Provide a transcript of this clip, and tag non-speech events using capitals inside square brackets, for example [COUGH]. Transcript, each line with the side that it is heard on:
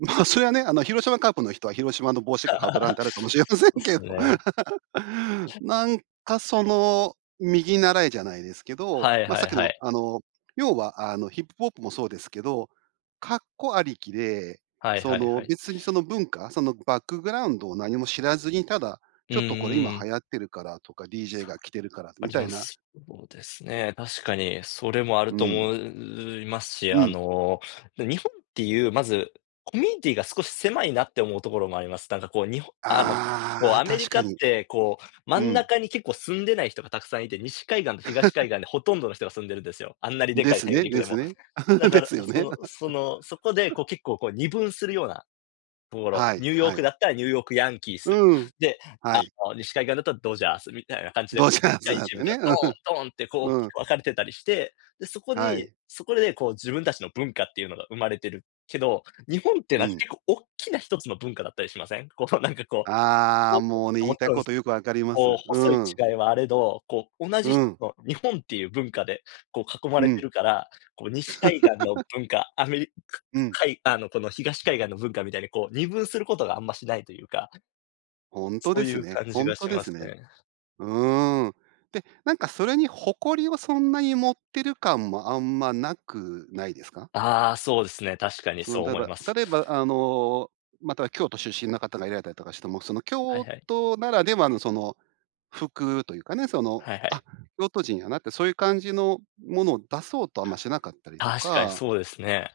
right: ま、それはね、あの、広島カープの人は広島の帽子しか
left: [LAUGHS]
right: 被らんてあるかもしれませ
left: で
right: ん
left: す
right: けど。
left: ね。
right: [LAUGHS] なんかその、右習えじゃないですけど、
left: はい
right: ま、
left: は
right: さっ
left: い
right: き
left: は
right: の、
left: い。
right: あの、要は、あの、ヒップホップもそうですけど、かっこありきで、
left: はい
right: そ
left: はい
right: の、
left: はい。
right: 別にその文化、そのバックグラウンドを何も知らずに、ただ
left: う
right: 「ち
left: ん
right: ょっとこれ今
left: うん。
right: 流行ってるから」とか「DJ が着てるから」
left: あ
right: み
left: り
right: たい
left: ま
right: な
left: す。そうですね、確かにそれもある
right: う
left: と
right: ん。
left: 思ういますし、
right: う
left: あ
right: ん。
left: の日本っていうまず、コミュニティが少し狭いなって思うところもあります。なんかこう、日本あの、こう、
right: ああ、
left: アメ
right: 確
left: リカ
right: か
left: っ
right: に。
left: てこう、真
right: う
left: ん
right: ん。
left: 中に結構住んでない人が沢山いて、西海岸と東
right: [LAUGHS]
left: 海岸でほとんどの人が住んでるんですよ、あんなにで
right: で
left: かい
right: す
left: 大
right: ね
left: 陸
right: で
left: で
right: す
left: も。
right: ね。
left: だ
right: [LAUGHS] で
left: から
right: すよ
left: そ
right: ね。
left: のその、そこで
right: [LAUGHS]
left: こう結構こう、二分するようなところ、
right: はい
left: ニューヨー
right: は
left: ク
right: い。
left: だったらニューヨークヤンキー
right: う
left: ス。
right: ーん。
left: で、
right: は
left: あ
right: い。
left: の、西海岸だったらドジャースみたいな感じで、
right: ドジ
left: でっ
right: ャー
left: か
right: ズ
left: い
right: だっ
left: チー
right: て
left: ムが
right: ね。
left: ドーン、ドーンってこ
right: う
left: う、
right: ん。うん。
left: 分かれてたりして、で、そこ
right: は
left: に
right: い。
left: そこでこう、自分たちの文化っていうのが生まれてるけど、日本っての
right: う
left: は、なんか
right: ん。
left: 結構おっきな一つの文化だったりしません？こうなんか、こう
right: ああ、
left: [UNINTELLIGIBLE]
right: もうね、言いた
left: 勿
right: い
left: 論、
right: ことよく分かりま
left: こう、
right: す。
left: 細
right: う
left: い
right: ん。
left: 違いはあれど、こう、同じ
right: う
left: 一
right: ん。
left: つの日本っていう文化で、こう、囲ま
right: う
left: れて
right: ん。
left: るから、こう西海岸の
right: [LAUGHS]
left: 文化、アメリカ
right: うん。
left: かいあの、この東海岸の文化みたいにこう二分することがあんましないというか。
right: 本当
left: そ
right: で
left: うい
right: す
left: う
right: ね
left: 感じ
right: 本
left: が
right: 当
left: し
right: で
left: ま
right: す
left: す
right: ね。
left: ね。
right: うーん。で、なんかそれに誇りをそんなに持ってる感もあんまなくないですか？
left: ああ、そうですね。確かに
right: その、
left: そう
right: たれ
left: 思い
right: ば
left: ます。
right: 例えば、あの、または京都出身の方がいられたりとかしても、その、
left: は
right: 京
left: いはい。
right: 都ならではの、その、服というかね。その
left: はいは
right: 「あ、
left: い。
right: 京都人やな」って、そういう感じのものを出そうとあんましなかったりと
left: 確かに
right: か
left: そうですね。